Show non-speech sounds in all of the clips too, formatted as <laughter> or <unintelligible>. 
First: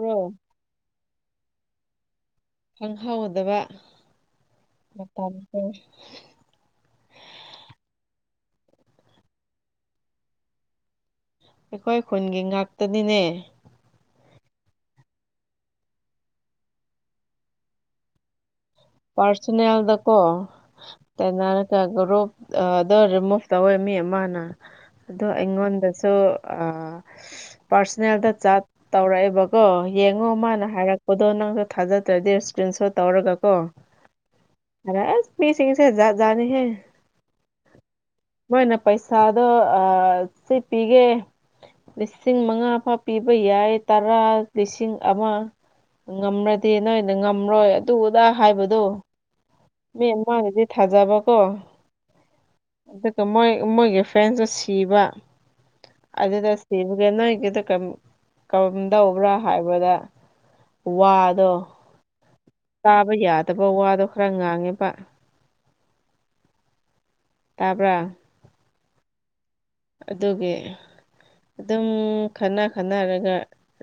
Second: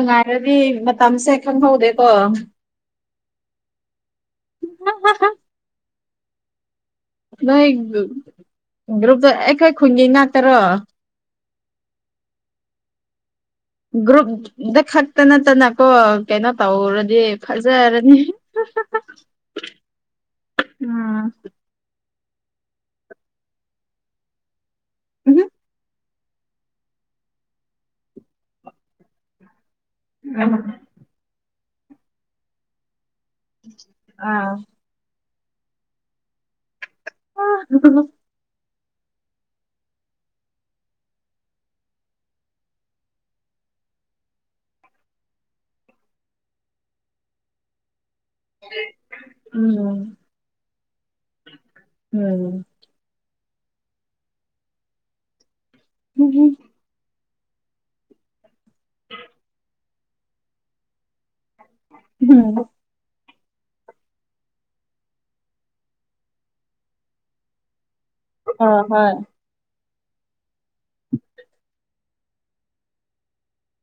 ꯭ꯔꯣ ꯃꯇꯝꯁꯦ ꯈꯪꯍꯧꯗꯦꯀꯣ ꯈꯪꯍꯧꯗꯕ ꯃꯇꯝꯁꯦ ꯅꯣꯏ ꯒ꯭ꯔꯨꯞꯇ ꯑꯩꯈꯣꯏ ꯈꯨꯟꯒꯤ ꯉꯥꯛꯇꯔꯣ ꯑꯩꯈꯣꯏ ꯈꯨꯟꯒꯤ ꯉꯥꯛꯇꯅꯤꯅꯦ ꯭ꯒ꯭ꯔꯨꯞ ꯗ ꯈꯛꯇ ꯅꯠꯇꯅꯀꯣ ꯀꯩꯅꯣ ꯇꯧꯔꯗꯤ ꯐꯖꯔꯅꯤ ꯄꯥꫪꯁꯅꯦꯜꯗꯀꯣ ꯎꯝ ꯇꯥꯏꯅ ꯇ ꯒꯨꯞꯗ ꯔꯤꯃꯨꯚ ꯇꯧꯋꯦ ꯃꯤ ꯑꯃꯅ ꯑꯗꯣ ꯑꯩꯉꯣꯟꯗꯁꯨ ꯁꯨ ꯑ ꯄꯥꫪꯁꯣꯅꯦꯜꯗ ꯆꯥꯠ ꯇꯧꯔꯛꯑꯦꯕꯀꯣ ꯌꯦꯡꯉꯣ ꯃꯥꯅ ꯍꯥꯏꯔꯛ ꯑꯣꯗꯣ ꯅꯪꯁꯨ ꯊꯥꯖꯗ꯭ꯔꯗꯤ ꯏꯁꯀ꯭ꯔꯤꯟ ꯁꯣꯠ ꯇꯧꯔꯒ ꯀꯣ ꯑꯥ ꯑꯗ ꯑꯁ ꯃꯤꯁꯤꯡꯁꯦ ꯖꯥꯠ ꯖꯥꯠꯅꯤꯍꯦ <unintelligible> ꯑꯩꯈꯣꯏꯅ ꯄꯩꯁꯥꯗꯣ ꯑ ꯁꯤ ꯄꯤꯒꯦ ꯂꯤꯁꯤꯡ ꯃꯉꯥ ꯐꯥꯎ ꯄꯤꯕ ꯌꯥꯏ ꯇꯔꯥ ꯂꯤꯁꯤꯡ ꯑꯃ ꯉꯝꯔꯗꯤ ꯅꯣꯏꯅ ꯉꯝꯔꯣꯏ ꯑꯗꯨꯗ ꯍꯥꯏꯕꯗꯣ ꯃꯤ ꯎꯝ ꯃꯥꯅꯗꯤ ꯊꯥꯖꯕ ꯀꯣ ꯎꯝ ꯑꯗꯨꯒ ꯃꯣꯏ ꯃꯣꯏꯒꯤ ꯐꯦꯟꯁꯨ ꯁꯤꯕ ꯑꯗꯨꯗ ꯁꯤꯕꯖꯦ ꯅꫭꯒꯤꯗꫭ ꯀꯔꯝ ꯀꯔꯝꯗꯧꯕ꯭ꯔꯥ ꯍꯥꯏꯕꯗ ꯋꯥꯗꫭ <unintelligible> ꯇꯥꯕ ꯌꯥꯗꯕ ꯋꯥꯗꯣ ꯈꯔ ꯉꯥꯡꯉꯦꯕ ꯇꯥꯕ꯭ꯔꯥ ꯑ ꯍꯣꯏ ꯑꯗꯨꯒꯤ ꯑꯗꯨꯝ ꯈꯟꯅ ꯈꯟꯅꯔꯒ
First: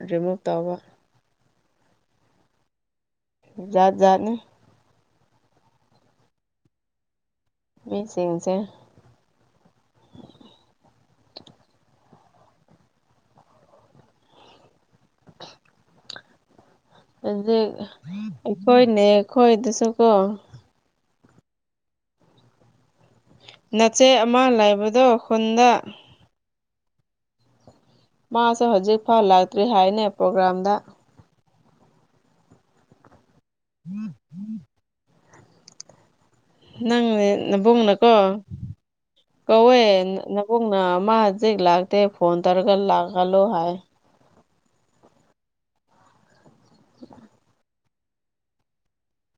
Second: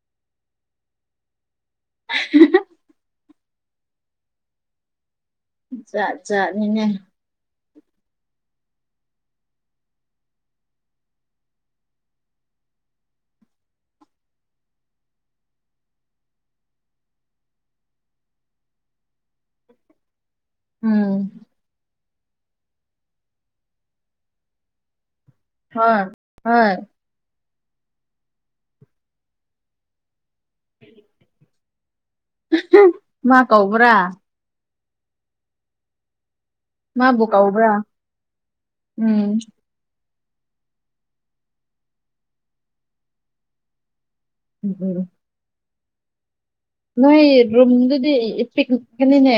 ꯔꯤꯃꯨꯚ ꯇꯧꯕ <unintelligible> ꯖꯥꯠꯖꯥꯠꯅꯤ ꯖꯥꯠ ꯖꯥꯠꯅꯤꯅꯦ ꯃꯤꯁꯤꯡꯤꯡꯁꯦ ꯑꯗꯨ ꯑꯩꯈꯣꯏꯅꯦ ꯑꯩꯈꯣꯏꯗꯁꯨꯀꯣ ꯎꯝ ꯅꯆꯦꯠ ꯑꯃ ꯂꯩꯕꯗꯣ ꯈꯨꯟꯗ ꯍꫭꯏ ꯍꯣꯏ ꯃꯥꯁꯦ ꯍꯧꯖꯤꯛ ꯐꯥꯎ ꯂꯥꯛꯇ꯭ꯔꯤ ꯍꯥꯏꯅꯦ ꯄ꯭ꯔꯣꯒ꯭ꯔꯥꯝꯗ <inaudible> ꯃꯥ ꯀꯧꯕ꯭ꯔꯥ ꯃꯥꯕꯨ ꯅꯪꯅꯦ ꯀꯧꯕ꯭ꯔꯥ ꯅꯕꯨꯡꯅꯀꯣ ꯎꯝ ꯀꯧꯋꯦ ꯄꯨꯡꯅ ꯃꯥ ꯍꯧꯖꯤꯛ ꯂꯥꯛꯇꯦ ꯐꯣꯟ ꯇꯧꯔꯒ ꯂꯥꯛꯍꯥꯜꯂꯣ ꯍꯥꯏ ꯎꯝ ꯎꯝ ꯅꯣꯏ ꯔꯨꯝꯗꯨꯗꯤ ꯢꯄꯤꯛ ꯄꯤꯛꯄꯅꯤꯅꯦ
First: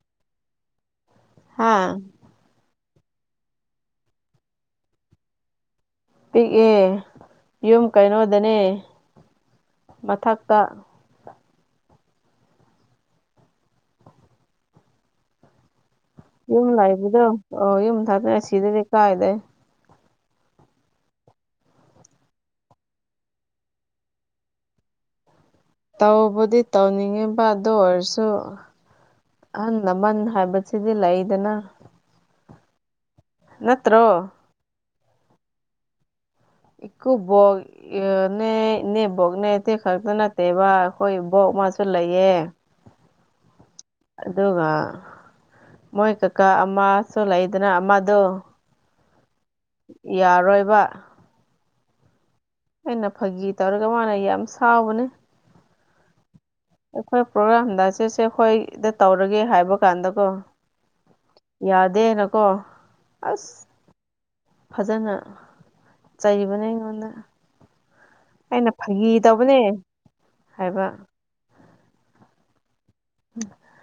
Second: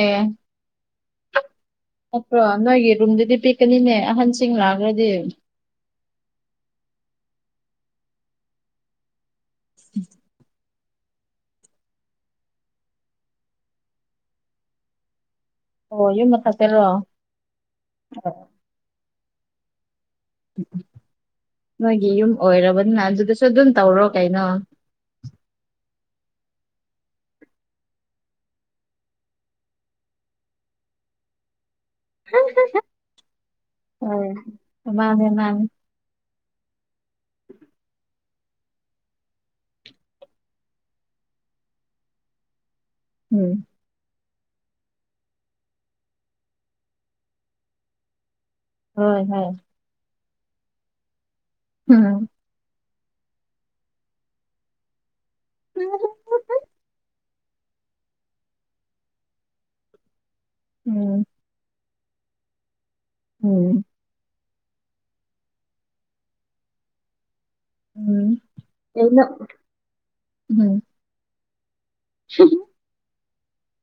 ꯍꯥꯥ ꯅꯠꯇ꯭ꯔꯣ ꯅꯣꯏꯒꯤ ꯔꯨꯝꯗꯨꯗꯤ ꯄꯤꯛꯀꯅꯤꯅꯦ ꯑꯍꯟꯁꯤꯡ ꯂꯥꯛꯔꯗꯤ ꯄꯤꯛꯑꯦ ꯌꯨꯝ ꯀꯩꯅꯣꯗꯅꯦ ꯃꯊꯛꯇ ꯑꯣ ꯌꯨꯝ ꯃꯊꯛꯇꯔꯣ ꯂꯥꯛꯕꯗꯣ ꯑꯣ ꯌꯨꯝ ꯊꯥꯗꯅ ꯁꯤꯗꯗꯤ ꯀꯥꯏꯗꯩ ꯅꯣꯏꯒꯤ ꯌꯨꯝ ꯑꯣꯏꯔꯕꯅꯤꯅ ꯑꯗꯨꯗꯁꯨ ꯑꯗꯨꯝ ꯇꯧꯔꯣ ꯀꯩꯅꯣ ꯇꯧꯕꯨꯗꯤ ꯇꯧꯅꯤꯡꯉꯤꯕ ꯑꯗꯨ ꯑꯣꯏꯔꯁꯨ ꯑꯍꯟ ꯂꯃꯟ ꯍꯥꯏꯕꯁꯤꯗꯤ ꯂꯩꯗꯅ ꯅꯠꯇ꯭ꯔꯣ ꯃꯥꯅꯦ ꯃꯥꯅꯦ ꯏꯀꯨꯄꯣꯛ ꯑꯦ ꯅꯦ ꯏꯅꯦ ꯕꯣꯛꯅꯦ ꯏꯇꯦ ꯈꯛꯇ ꯅꯠꯇꯦꯕ ꯑꯩꯈꯣꯏ ꯕꯣꯛ ꯃꯥꯁꯨ ꯂꯩꯌꯦ ꯎꯝ ꯑꯗꯨꯒ ꯃꯣꯏ ꯀꯀꯥ ꯑꯃꯁꯨ ꯂꯩꯗꯅ ꯑꯃꯗꯣ ꯍꯣꯏ ꯍꯣꯏ ꯌꯥꯔꯣꯏꯕ ꯎꯝ ꯑꯩꯅ ꯐꯥꯒꯤ ꯇꯧꯔꯒ ꯃꯥꯅ ꯌꯥꯝ ꯁꯥꯎꯕꯅꯦ ꯀ <inaudible> ꯑꯩꯈꯣꯏ ꯄ꯭ꯔꯣꯒꯥ꯭ꯔꯥꯝꯗ ꯆꯦꯁꯦ ꯑꯩꯈꯣꯏꯗ ꯇꯧꯔꯒꯦ ꯍꯥꯏꯕ ꯀꯥꯟꯗꯀꯣ ꯎꯝ ꯌꯥꯗꯦꯅꯀꯣ ꯑꯁ ꯎꯝ ꯐꯖꯅ ꯆꯩꯕꯅꯦ ꯑꯩꯉꯣꯟꯗ ꯎꯝ ꯑꯩꯅ ꯐꯥꯒꯤ ꯀꯩꯅꯣ ꯇꯧꯕꯅꯦ ꯎꯝ ꯍꯥꯏꯕ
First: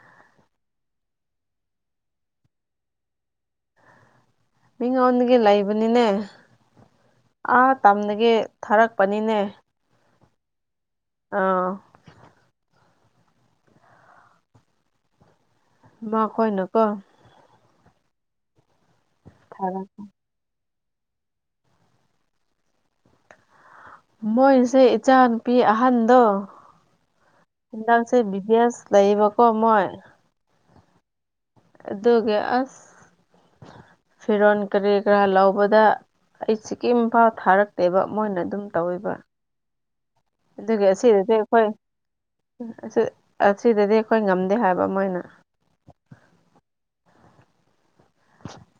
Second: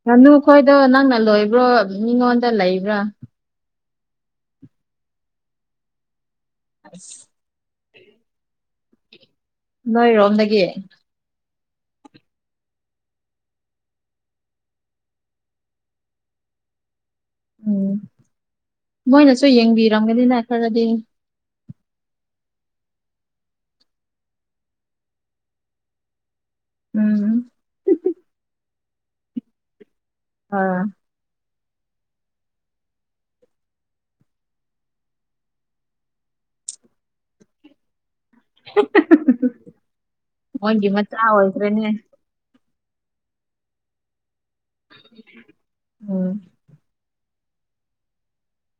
ꯉꯥꯅꯨ ꯈꯣꯏꯗꯣ ꯅꯪꯅ ꯂꯣꯏꯕ꯭ꯔꯣ ꯃꯤꯉꯣꯟꯗ ꯂꯩꯕ꯭ꯔꯥ ꯃꯤ ꯑꯣꯟꯗꯒꯤ ꯂꯩꯕꯅꯤꯅꯦ ꯑꯁ ꯑꯥ ꯇꯝꯗꯒꯤ ꯊꯥꯔꯛꯄꯅꯤꯅꯦ ꯅꯣꯏ ꯔꯣꯝꯗꯒꯤ ꯑꯥꯎ ꯢꯃꯥ ꯈꯣꯏꯅꯀꯣ ꯎꯝ ꯃꯣꯏꯅꯁꯨ ꯊꯥꯔꯛ ꯌꯦꯡꯕꯤꯔꯝꯒꯅꯤꯅ ꯈꯔꯗꯤ ꯃꯣꯏꯅꯁꯨ ꯏꯆꯥ ꯅꯨꯨꯄꯤ ꯑꯍꯟꯗꯣ ꯎꯝ ꯍꯥꯟꯗꯥꯛꯁꯤ ꯕꯤꯁ ꯂꯩꯕ ꯀꯣ ꯃꯣꯏ ꯑꯥ ꯑꯗꯨꯒꯤ ꯑꯁ ꯐꯤꯔꯣꯜ ꯀꯔꯤ ꯀꯔꯥ ꯂꯧꯕꯗ ꯑꯩ ꯁꯤꯀꯤ ꯏꯝꯐꯥꯜ ꯊꯥꯔꯛꯇꯦꯕ ꯃꯣꯏꯅ ꯑꯗꯨꯝ ꯇꯧꯋꯦꯕ ꯑꯗꯨꯒꯤ ꯃꯣꯏꯒꯤ ꯃꯆꯥ ꯑꯁꯤꯗꯗꯤ ꯑꯩꯈꯣꯏ ꯑꯣꯏꯈ꯭ꯔꯦꯅꯦ ꯑꯁꯤꯗꯗꯤ ꯑꯩꯈꯣꯏ ꯉꯝꯗꯦ ꯍꯥꯏꯕ ꯃꯣꯏꯅ ꯎꯝ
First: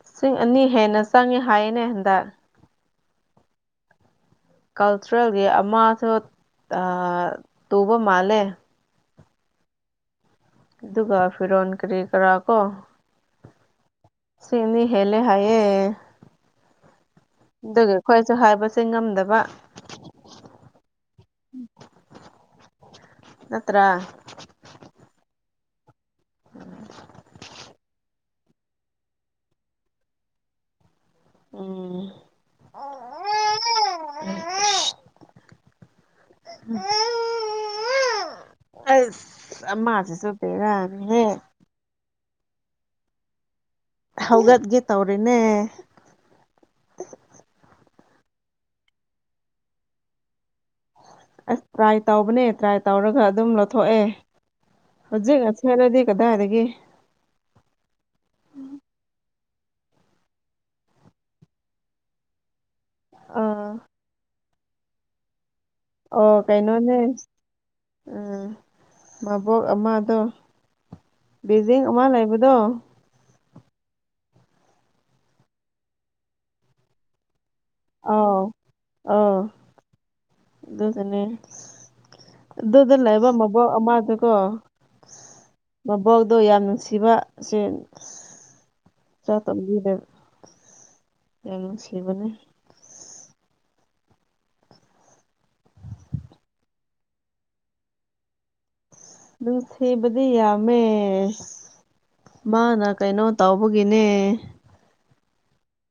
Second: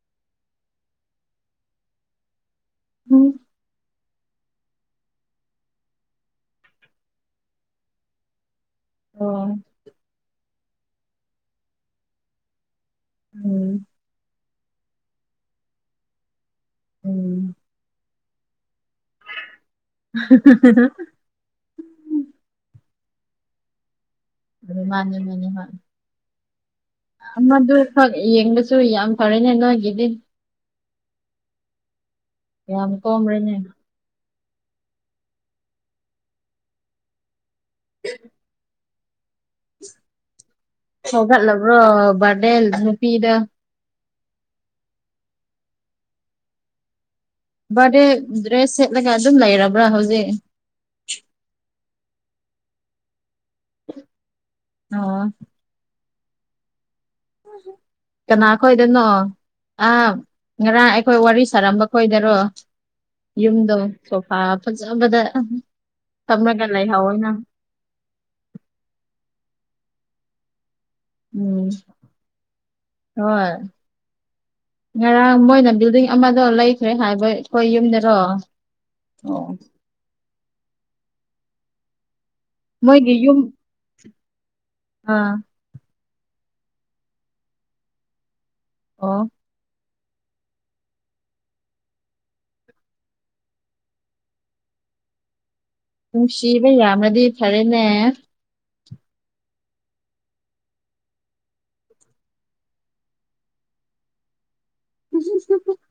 ꯂꯤꯁꯤꯡ ꯑꯅꯤ ꯍꯦꯟꯅ ꯆꯪꯉꯦ ꯍꯥꯏꯌꯦꯅꯦ ꯍꯟꯗꯥꯛ ꯎꯝ꯫ ꯀꯜꯇ꯭ꯔꯥꯒꯤ ꯑꯃꯁꯨ ꯇꯨꯕ ꯃꯥꯜꯂꯦ꯫ ꯍꯣꯢ ꯑꯗꯨꯒ ꯐꯤꯔꯣꯟ ꯀꯔꯤ ꯀꯔꯥ ꯀꯣ꯫ ꯎꯝ꯫ ꯁꯤꯅꯤ ꯍ‌ꯦꯜꯂ‌ꯦ ꯍꯥꯏꯌꯦ ꯎꯝ ꯑꯗꯨꯒ꯫ ꯑꯩꯈꯣꯏꯁꯨ ꯍꯥꯏꯕꯁꯦ ꯉꯝꯗꯕ <unintelligible> ꯅꯠꯇ꯭ꯔ ꯑꯗꯨ ꯃꯥꯅꯤ ꯃꯥꯅꯦ ꯃꯥꯅꯦ <unintelligible> ꯃꯗꯨ ꯈꯛ ꯌꯦꯡꯕꯁꯨ ꯌꯥꯝ ꯐꯔꯦꯅꯦ ꯅꯣꯏꯒꯤꯗꯤ ꯎꯝ꯫ ꯌꯥꯝ ꯀꯣꯝꯔ‌ꯦꯅ‌ꯦ꯫ ꯫ <inaudible> ꯫ <inaudible> ꯑꯩ ꯑꯃꯥꯁꯨ ꯆꯪꯗꯦꯗ꯫ ꯍꯧꯒꯠꯂꯕ꯭ꯔꯣ ꯕꯔꯗ‌ꯦꯜ ꯅꯨꯄꯤꯗꯣ ꯍꯧꯒꯠꯀ‌ꯦ ꯇꯧꯔ‌ꯦꯅꯦ꯫ ꯕꯥꯔꯗꯦ ꯗ꯭ꯔꯦꯁ ꯁꯦꯠꯂꯒ ꯑꯗꯨꯝ ꯂꯩꯔꯕ꯭ꯔꯥ ꯍꯧꯖꯤꯛ꯫ ꯑꯁ ꯇ꯭ꯔꯥꯏ ꯇꯧꯕꯅꯦ ꯇ꯭ꯔꯥꯏ ꯇꯧꯔꯒ ꯑꯗꯨꯝ ꯂꯧꯊꯣꯛꯑꯦ ꯑꯣ ꯍꯧꯖꯤꯛ꯫ ꯁ‌ꯦꯠꯂꯗꯤ ꯀꯗꯥ ꯗꯒꯤ꯫ ꯀꯅꯥ ꯈꯣꯏꯗꯅꯣ꯫ ꯑꯥ ꯉꯔꯥꯡ ꯑꯩꯈꯣꯏ ꯋꯥꯔꯤ ꯁꯥꯔꯝꯕ ꯀꯣꯏꯗꯔꯣ꯫ ꯑꯥ ꯌꯨꯝꯗꯣ ꯁꯣꯐꯥ ꯐꯖꯕꯗ ꯑꯣ ꯊꯝꯂꯒ ꯀꯩꯅꯣꯅꯦ ꯂꯩꯍꯧ ꯏ ꯅꯪ꯫ ꯎꯝ ꯃꯕꯣꯛ ꯑꯃꯗꯣ ꯎꯝ ꯕꯤꯜꯗꯤꯡ ꯑꯃ ꯂꯩꯕꯗꯣ꯫ ꯍꯣꯏ ꯉꯔꯥꯡ ꯃꯣꯏꯅ ꯕꯤꯜꯗꯤꯡ ꯑꯃꯗꯣ ꯂꯩꯈ꯭ꯔꯦ ꯍꯥꯏꯕꯩ꯫ ꯑꯥꯎ ꯑꯥꯎ ꯑꯗꯨꯅ‌ꯦ꯫ ꯑꯗꯨꯗ ꯃꯣꯏꯒꯤ ꯂꯩꯕ ꯌꯨꯝ ꯃꯕꯣꯛ ꯑꯃꯗꯨꯀꯣ꯫ ꯑꯥ꯫ ꯃꯕꯣꯛꯗꯣ ꯌꯥꯝ ꯅꯨꯡꯁꯤꯕꯁꯦ꯫ ꯑꯣ꯫ ꯆꯥ ꯇꯝꯕꯤꯗꯦ ꯌꯥꯝ ꯅꯨꯡꯁꯤꯕꯅꯦ꯫ ꯅꯨꯡꯁꯤꯕ ꯌꯥꯝꯃꯗꯤ ꯐꯔꯦꯅꯦ꯫ ꯅꯨꯡꯁꯤꯕꯗꯤ ꯌꯥꯝꯃ‌ꯦ꯫ ꯃꯥꯅ ꯀꯩꯅꯣ ꯇꯧꯕꯒꯤꯅꯦ꯫ <unintelligible>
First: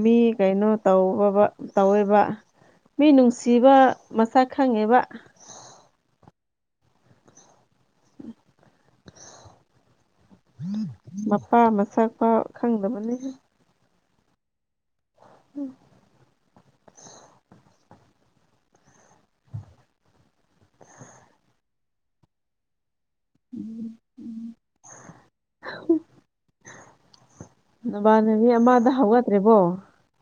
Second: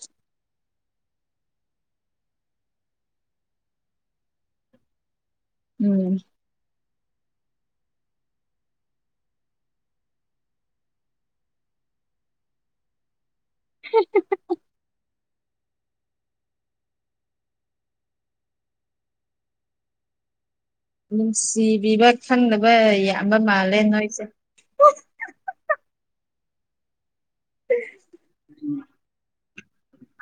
ꯃꯤ ꯀꯩꯅꯣ ꯇꯧꯕꯒ ꯇꯧꯋ‌ꯦꯕ꯫ ꯃꯤ ꯅꯨꯡꯁꯤꯕ ꯃꯁꯛ ꯈꯪꯉꯦꯕ꯫ ꯎꯝ꯫ ꯃꯄꯥ ꯃꯁꯛꯄꯥꯎ ꯈꯪꯗꯕꯅꯤꯍ‌ꯦ꯫ <unintelligible> ꯎꯝ꯫ ꯅꯨꯡꯁꯤꯕꯤꯕ ꯈꯪꯗꯕ ꯌꯥꯝꯕ ꯃꯥꯜꯂꯦ ꯅꯣꯏꯁꯦ꯫ ꯅꯥꯕꯅꯤ꯫ ꯃꯤ ꯑꯃꯗ ꯍꯧꯒꯠꯇ꯭ꯔꯤꯕꯣ꯫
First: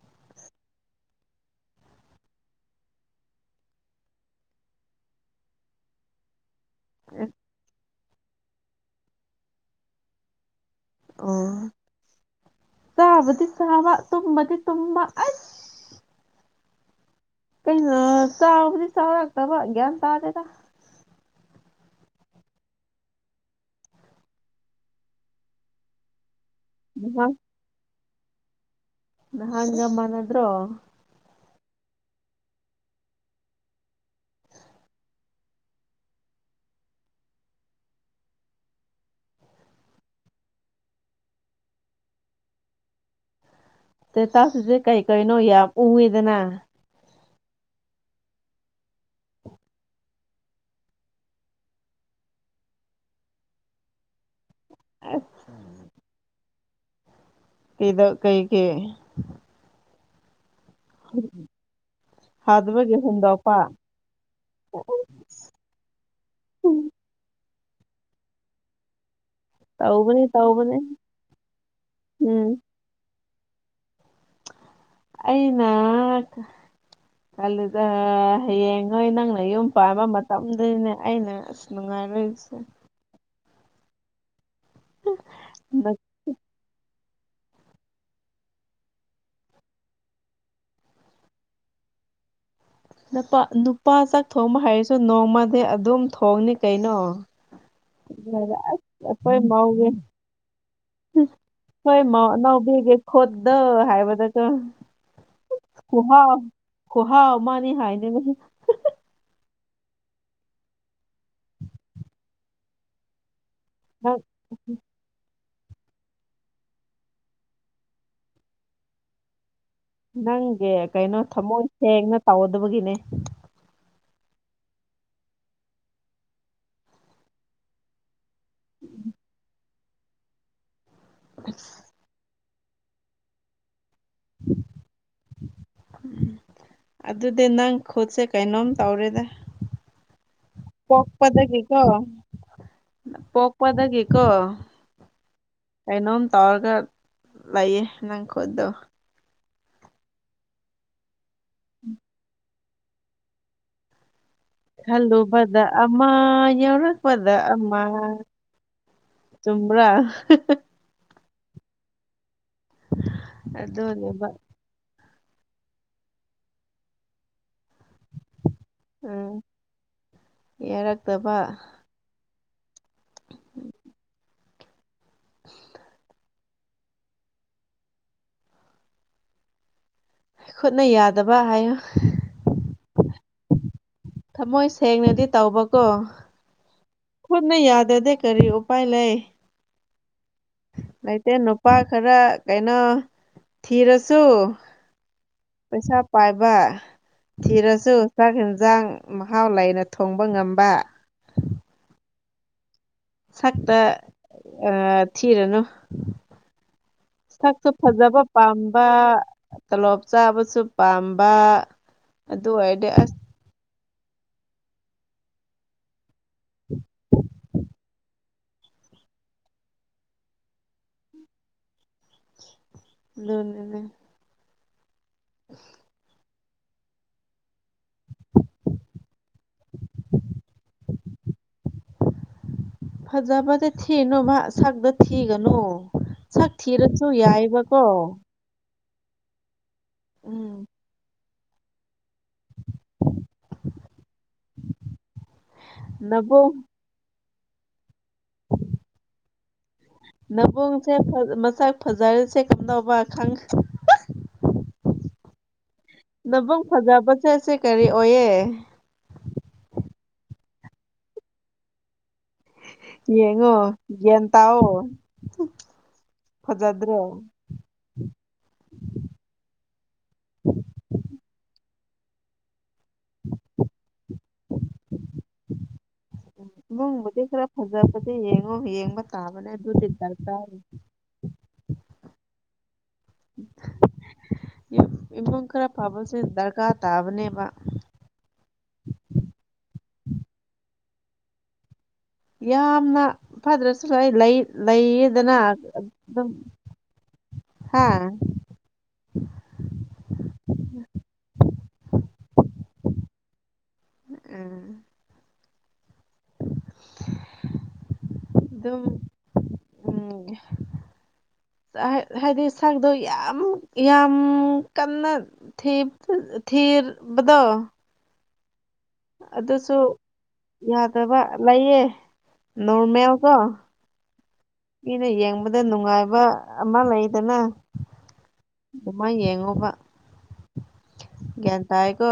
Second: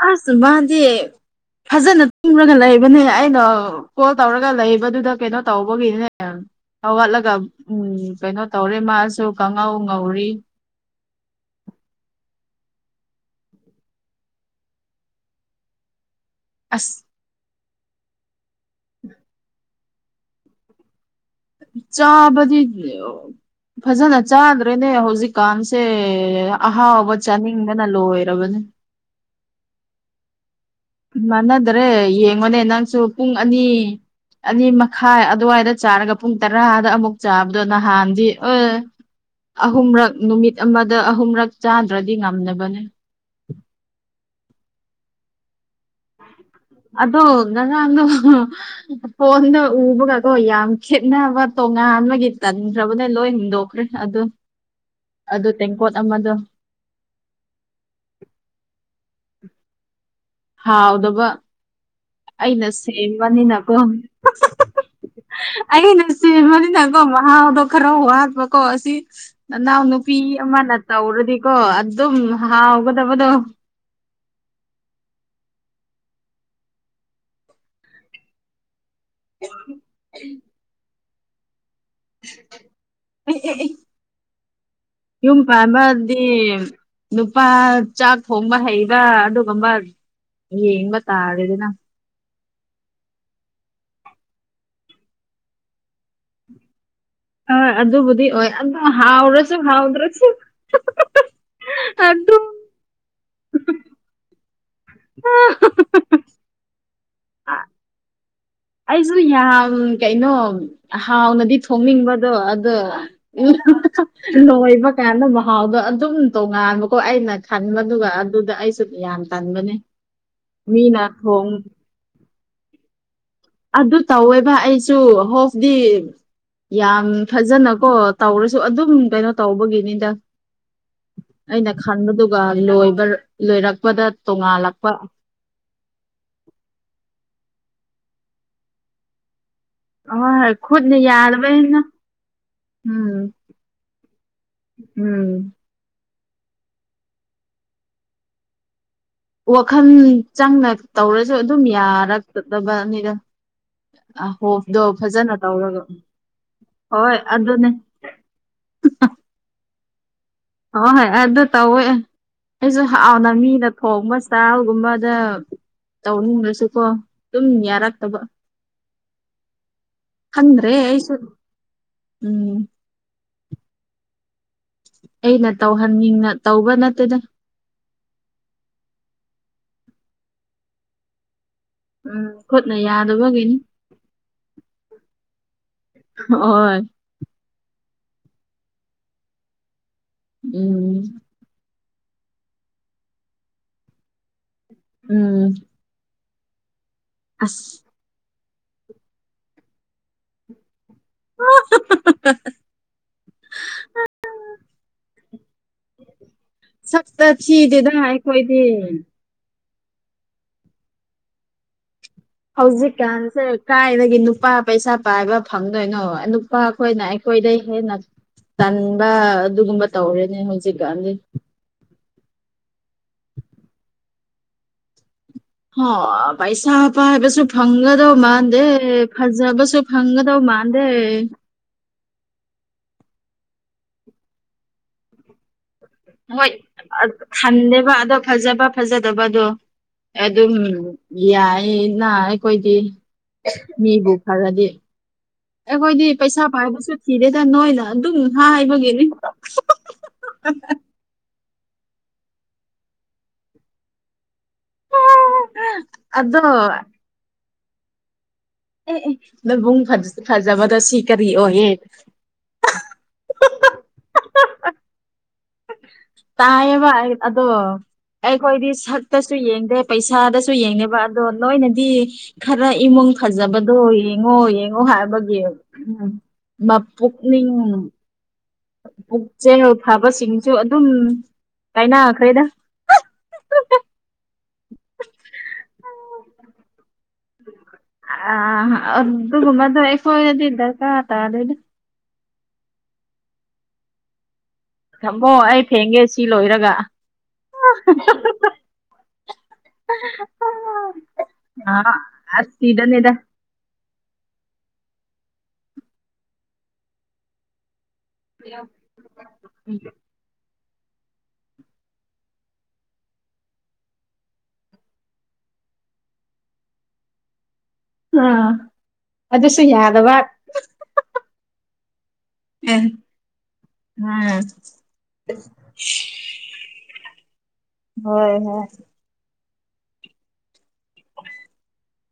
ꯑꯁ ꯃꯥꯗꯤ ꯐꯖꯅ ꯇꯨꯝꯔꯒ ꯂꯩꯕꯅꯦ ꯑꯩꯅ꯫ ꯀꯣꯜ ꯇꯧꯔꯒ ꯂꯩꯕꯗꯨꯗ ꯀꯩꯅꯣ ꯇꯧꯕꯒꯤꯅꯦ꯫ ꯑꯋꯥꯠꯂꯒ ꯎꯝ ꯀꯩꯅꯣ ꯇꯧꯔꯦ ꯃꯥꯁꯨ ꯈꯪꯉꯧ ꯉꯧꯔꯤ ꯑꯣ ꯆꯥꯕꯗꯤ ꯆꯥꯕ ꯇꯨꯝꯃꯗꯤ ꯇꯨꯝꯃ ꯑ ꯑꯁ ꯀꯩꯅ ꯆꯥꯕꯗꯤ ꯆꯥꯎ ꯂꯥꯛꯗꯕꯒ ꯇꯥꯗꯗ ꯒꯥꯌꯟ ꯇꯥꯗꯦꯗ ꯆꯥꯕꯗꯤ ꯐꯖꯅ ꯆꯥꯗ꯭ꯔꯦꯅꯦ ꯍꯧꯖꯤꯛꯀꯥꯟꯁꯦ ꯑꯍꯥꯎꯕ ꯅꯍꯥꯟ ꯆꯥꯅꯤꯡꯕꯅ ꯂꯣꯏꯔꯕꯅꯤ ꯅꯥꯍꯟꯒ ꯃꯥꯟꯅꯗ꯭ꯔꯣ ꯃꯥꯟꯅꯗ꯭ꯔꯦ ꯌꯦꯡꯉꯣꯅꯦ ꯅꯪꯁꯨ ꯄꯨꯡ ꯑꯅꯤ꯫ ꯑꯅꯤ ꯃꯈꯥꯏ ꯑꯗꯨꯋꯥꯏꯗ ꯆꯥꯔꯒ ꯄꯨꯡ ꯇꯔꯥꯗ ꯑꯃꯨꯛ ꯆꯥꯕꯗꯣ ꯅꯍꯥꯟꯗꯤ ꯎ꯫ ꯑꯍꯨꯝꯔꯛ ꯅꯨꯃꯤꯠ ꯑꯃꯗ ꯑꯍꯨꯝꯔꯛ ꯆꯥꯗ꯭ꯔꯗꯤ ꯉꯝꯗꯕꯅꯦ꯫ <unintelligible> ꯇ‌ꯦꯇꯥꯁ ꯍꯨꯖꯤꯛ ꯀꯔꯤ ꯀꯔꯤꯅꯣ ꯌꯥꯝ ꯎꯏꯑ‌ꯦꯗꯅ꯫ ꯑꯗꯣ ꯉꯔꯥꯡꯗꫭ꯫ ꯐꯣꯟꯗ ꯎꯕꯒꯀꯣ ꯌꯥꯝ ꯈꯦꯠꯅꯕ ꯇꯣꯉꯥꯟꯕꯒꯤ ꯇꯟꯈ꯭ꯔꯕꯅ ꯂꯣꯏ ꯍꯨꯟꯗꯣꯛꯈ꯭ꯔꯦ꯫ ꯑꯗꯨ ꯑꯗꯨ ꯇꯦꯡꯀꯣꯠ ꯑꯃꯗꯣ꯫ ꯀꯩꯗ ꯀꯩꯒꯤ꯫ ꯍꯥꯎꯗꯕ ꯑꯩꯅ ꯍꯥꯗꯕꯒꯤ ꯍꯨꯟꯗꯄꯥ ꯁꯦꯝꯕꯅꯤꯅꯀꯣ ꯑꯩꯅ ꯁꯦꯝꯕꯅꯤꯅꯀꯣ ꯃꯍꯥꯎꯗꯣ ꯈꯔ ꯋꯥꯠꯄꯀꯣ ꯑꯁꯤ ꯅꯅꯥꯎ ꯅꯨꯄꯤ ꯇꯧꯕꯅꯤ ꯑꯃꯅ ꯇꯧꯕꯅꯤ ꯇꯧꯔꯗꯤꯀꯣ ꯑꯗꯨꯝ ꯎꯝ ꯍꯥꯎꯒꯗꯕꯗꯣ ꯑꯩꯅ ꯀꯂꯗ ꯍꯌꯦꯡ ꯅꯣꯏ ꯅꯪꯅ ꯌꯨꯝ ꯄꯥꯟ ꯃꯇꯝꯗꯅꯦ ꯑꯩꯅ ꯑꯁ ꯅꯨꯡꯉꯥꯏꯔꯣꯏꯁꯦ <unintelligible> ꯌꯨꯝ ꯄꯥꯟꯕꯥꯗꯤ ꯅꯨꯄꯥ ꯆꯥꯛ ꯊꯣꯡꯕ ꯍꯩꯕ ꯑꯗꯨꯒꯨꯝꯕ ꯌꯦꯡꯕ ꯇꯥꯔꯦꯗꯅ ꯅꯨꯄꯥ ꯅꯨꯄꯥ ꯆꯥꯛ ꯊꯣꯡꯕ ꯍꯩꯔꯁꯨ ꯅꯣꯡꯃꯗꯤ ꯑꯗꯨꯝ ꯊꯣꯡꯅꯤ ꯀꯩꯅꯣ <inaudible> ꯍꯣꯏ ꯑꯗꯨꯕꯨꯗꯤ ꯑꯣꯏ ꯑꯗꯨ ꯍꯥꯎꯔꯁꯨ ꯍꯥꯎꯗ꯭ꯔꯁꯨ ꯍꯣꯏ ꯃꯧ ꯑꯗꯨ ꯑꯅꯥꯎꯕꯤꯒꯤ ꯈꯨꯠꯗ ꯍꯥꯏꯕꯗꯀ‌ꯣ ꯈꯨꯍꯥꯎ ꯈꯨꯍꯥꯎ ꯃꯥꯅꯤ ꯍꯥꯏꯅꯦꯕ ꯑꯩꯖꯨ ꯌꯥꯝ ꯀꯩꯅꯣ ꯍꯥꯎꯅꯗꯤ ꯊꯣꯡꯅꯤꯡꯕꯗꯣ ꯑꯗꯣ ꯅꯪ <unintelligible> ꯂꯣꯏꯕꯀꯥꯟꯗ ꯃꯥ ꯃꯍꯥꯎꯗꯣ ꯑꯗꯨꯝ ꯇꯣꯉꯥꯟꯕꯀꯣ ꯑꯩꯅ ꯈꯟꯕꯗꯨꯒ ꯑꯗꯨꯗ ꯑꯩꯁꯨ ꯌꯥꯝ ꯇꯟꯕꯅꯦ ꯅꯪꯒꯤ ꯃꯤꯅ ꯀꯩꯅꯣ ꯊꯣꯡ ꯊꯃꯣꯏ ꯁꯦꯡꯅ ꯇꯧꯗꯕꯒꯤꯅꯦ ꯑꯗꯨ ꯇꯧꯋꯦꯕ ꯑꯩꯁꯨ ꯍꯣꯞꯗꯤ ꯌꯥꯝ ꯐꯖꯅꯀꯣ ꯇꯧꯔꯁꯨ ꯑꯗꯨꯝ ꯀꯩꯅꯣ ꯇꯧꯕꯒꯤꯅꯤꯗ ꯑꯩꯅ ꯈꯟꯕꯗꯨ ꯗꯨꯒ ꯂꯣꯏꯕ ꯂꯣꯏꯔꯛꯄꯗ ꯇꯣꯉꯥꯜꯂꯛꯄ ꯑꯗꯨꯗꯤ ꯅꯪ ꯈꯨꯠꯁꯦ ꯀꯩꯅꯣꯝ ꯇꯧꯔ‌ꯦꯗ ꯍꯣꯏ ꯈꯨꯠꯅ ꯌꯥꯗꯕꯅꯤꯅ ꯄꯣꯛꯄꯗꯒꯤꯀꯣ ꯎꯝ ꯄ‌ꯣꯛꯄꯗꯒꯤꯀꯣ ꯎꯝ ꯀꯩꯅꯣꯝ ꯇꯧꯔꯒ ꯂꯩꯌꯦ ꯅꯪ ꯈꯨꯠꯗ‌ꯣ ꯋꯥꯈꯜ ꯆꯪꯅ ꯇꯧꯔꯁꯨ ꯑꯗꯨꯝ ꯌꯥꯔꯛꯇ ꯇꯕꯅꯤꯗ <inaudible> ꯈꯜꯂꯨꯕꯗ ꯇꯧꯔꯒ ꯑꯝꯃ ꯍꯣꯏ ꯌꯥꯎꯔꯛꯄꯗ ꯑꯗꯨꯅꯦ ꯑꯃ ꯆꯨꯝꯕ꯭ꯔꯥ ꯍ‌ꯣ ꯍꯣꯏ ꯑꯗꯨ ꯇꯧꯋꯦ ꯑꯩꯖꯨ ꯍꯥꯎꯅ ꯃꯤꯅ ꯊꯣꯡꯕ ꯑꯗꯨꯅꯦꯕ ꯆꯥꯍꯧ ꯨꯒꯨꯝꯕꯗ ꯇꯧꯅꯤꯡꯂꯁꯨꯀꯣ ꯑꯗꯨꯝ ꯌꯥꯔꯛꯇꯕ ꯎꯝ ꯈꯟꯗ꯭ꯔꯦ ꯑꯩꯁꯨ ꯌꯥꯔꯛꯇꯕ ꯎꯝ ꯑꯩꯅ ꯇꯧꯍꯟꯅꯤꯡꯅ ꯇꯧꯕ ꯅꯠꯇ‌ꯦꯗ ꯈꯨꯠꯅ ꯌꯥꯗꯕ ꯍꯥꯏꯌꯨ ꯎꯝ ꯈꯨꯠꯅ ꯌꯥꯗꯕꯒꯤꯅꯤ ꯊꯃꯣꯏ ꯁꯦꯡꯅꯗꯤ ꯇꯧꯕꯀꯣ ꯍꯣꯏ ꯈꯨꯠꯅ ꯌꯥꯗꯗꯤ ꯀꯔꯤ ꯎꯄꯥꯏ ꯂꯩ ꯎꯝ ꯂꯩꯇꯦ ꯅꯨ ꯄꯥ ꯈꯔ ꯀꯩꯅꯣ ꯊꯤꯔꯁꯨ ꯎꯝ ꯄꯩꯁꯥ ꯄꯥꯏꯕ ꯑꯁ ꯊꯤꯔꯁꯨ ꯆꯥꯛ ꯌꯦꯟꯁꯥꯡ ꯃꯍꯥꯎ ꯂꯩꯅ ꯊꯣꯡꯕ ꯉꯝꯕ <unintelligible> ꯁꯛꯇ ꯑ ꯊꯤꯔꯅꯨ ꯁꯛꯇ ꯁꯛꯁꯨ ꯊꯤꯗꯦꯗ ꯐꯖꯕ ꯑꯩꯈꯣꯏꯗꯤ ꯄꯥꯝꯕ ꯇꯣꯂꯣꯞ ꯆꯥꯕꯁꯨ ꯄꯥꯝꯕ ꯑꯗꯨ ꯑꯣꯏꯔꯗꯤ ꯑꯁ ꯍꯧꯖꯤꯛꯀꯥꯟꯁꯦ ꯀꯥꯏꯗꯒꯤ ꯅꯨꯄꯥ ꯄꯩꯁꯥ ꯄꯥꯏꯕ ꯐꯪꯗꯣꯏꯅꯣ ꯅꯨꯄꯥ ꯑꯩꯈꯣꯏꯅ ꯑꯩꯈꯣꯏꯗꯩ ꯍꯦꯟꯅ ꯇꯟꯕ ꯑꯗꯨꯒꯨꯝꯕ ꯇꯧꯔꯦꯅꯦ ꯍꯧꯖꯤꯛꯀꯥꯟꯗꯤ ꯂꯅꯦꯅꯦ <inaudible> ꯍꯣ ꯄꯩꯁꯥ ꯄꯥꯢꯕꯁꯨ ꯐꯪꯒꯗꯧ ꯃꯥꯥꯟꯗꯦ ꯐꯖꯕ ꯁꯨ ꯍꯪꯒꯗꯕ ꯃꯥꯟꯗꯦ ꯐꯖꯕꯗ ꯊꯤꯅꯨ ꯃꯥ ꯁꯛꯗ ꯊꯤꯒꯅꯨ ꯁꯛ ꯍꯣꯏ ꯑ ꯊꯤꯔꯁꯨ ꯌꯥꯏꯕꯀꯣ ꯈꯟꯗꯦꯕ ꯑꯗ‌ꯣ ꯐꯖꯕ ꯐꯖꯗꯕꯗꯣ ꯑꯗꯨꯝ ꯎꯝ ꯌꯥꯏꯌꯦꯅ ꯑꯩꯈꯣꯏꯗꯤ ꯃꯤꯕꯨ ꯐꯔꯗꯤ ꯑꯩꯈꯣꯏꯗꯤ ꯄꯩꯁꯥ ꯅꯕꯨꯡ ꯄꯥꯏꯕꯁꯨ ꯊꯤꯗ‌ꯦꯗ ꯅꯣꯏꯅ ꯑꯗꯨꯝ ꯍꯥꯏꯕꯒꯤꯅꯤ <unintelligible> ꯅꯕꯨꯡꯁꯦ ꯃꯁꯛ ꯐꯖꯔꯤꯁꯦ ꯀꯩꯗꯧꯕ ꯈꯪ <inaudible> ꯅꯕꯨꯡ ꯐꯖꯕꯁꯦ ꯁꯤ ꯀꯔꯤ ꯑꯣꯏꯌꯦ ꯑꯦ ꯑꯦ ꯅꯕꯨꯡ ꯐꯖꯕꯗꯣ ꯁꯤ ꯀꯔꯤ ꯑꯣꯏꯌꯦ ꯌꯦꯡꯉꯣ ꯒꯌꯥꯟ ꯇꯥꯎ ꯇꯥꯏꯌꯦꯕ ꯑꯗꯣ ꯑꯩꯈꯣꯏꯗꯤ ꯁꯛꯇꯁꯨ ꯌꯦꯡꯗꯦ ꯄꯩꯁꯥꯗꯁꯨ ꯌꯦꯡꯗꯦꯕ ꯑꯗꯣ ꯅꯣꯏꯅꯗꯤ ꯈꯔ ꯏꯃꯨꯡ ꯐꯖꯕꯗꯣ ꯌꯦꯡꯉꯣ ꯌꯦꯡꯉꯣ ꯍꯥꯏꯕꯒꯤ ꯎꯝ ꯃꯥ ꯏꯃꯨꯡꯕꯨꯗꯤ ꯈꯔ ꯄꯨꯛꯅꯤꯡ ꯐꯖꯕꯗꯤ ꯌꯦꯡꯉꯣ ꯌꯦꯡꯕ ꯇꯥꯕꯅꯦ ꯑꯗꯨꯗꯤ ꯐꯕꯁꯤꯡꯁꯨ ꯇꯔꯀꯥꯔ ꯑꯗꯨꯝ ꯀꯥꯏꯅꯈ꯭ꯔꯦꯗ ꯏꯃꯨꯛ ꯈꯔ ꯐꯕꯁꯤꯗꯤ ꯗꯔꯀꯥ ꯇꯥꯕꯅꯦꯕ ꯑꯗꯨꯒꯨꯝꯕꯗꯣ ꯑꯩꯈꯣꯢꯗꯗꯤ ꯇꯀꯥꯔ ꯇꯥꯗꯦꯗ ꯌꯥꯝꯅ ꯐꯗ꯭ꯔꯁꯨ ꯂꯩ ꯊꯝꯃꯣ ꯂꯩꯌꯦꯗꯅ ꯑꯩ ꯊꯦꯡꯉꯦ ꯁꯤ ꯑꯗꯨꯝ ꯂꯣꯏꯔꯒ ꯍꯥ ꯑ ꯑꯁꯤꯗꯅꯤꯗ ꯎꯝ ꯑꯗꯨꯝ ꯎꯝ ꯍꯥꯏꯗꯤ ꯁꯥꯛꯗꯣ ꯌꯥꯝ ꯌꯥꯝ ꯀꯟꯅ ꯊꯤ ꯊꯤꯔ ꯊꯤꯕꯗꯣ ꯑꯥꯝ ꯑꯗꯨꯁꯨ ꯌꯥꯗꯕ ꯂꯩꯌꯦ ꯑꯦ ꯅꯣꯔꯃꯦꯜꯀꯣ ꯎꯝ ꯃꯤꯅ ꯌꯦꯡꯕꯗ ꯅꯨꯡꯉꯥꯏꯕ ꯑꯃ ꯂꯩꯗꯅ ꯍꯣꯏ ꯍꯣꯏ ꯑꯗꯨꯃꯥꯏꯅ ꯌꯦꯡꯉꯨꯕ ꯒ꯭ꯌꯥꯟ ꯇꯥꯏꯀꯣ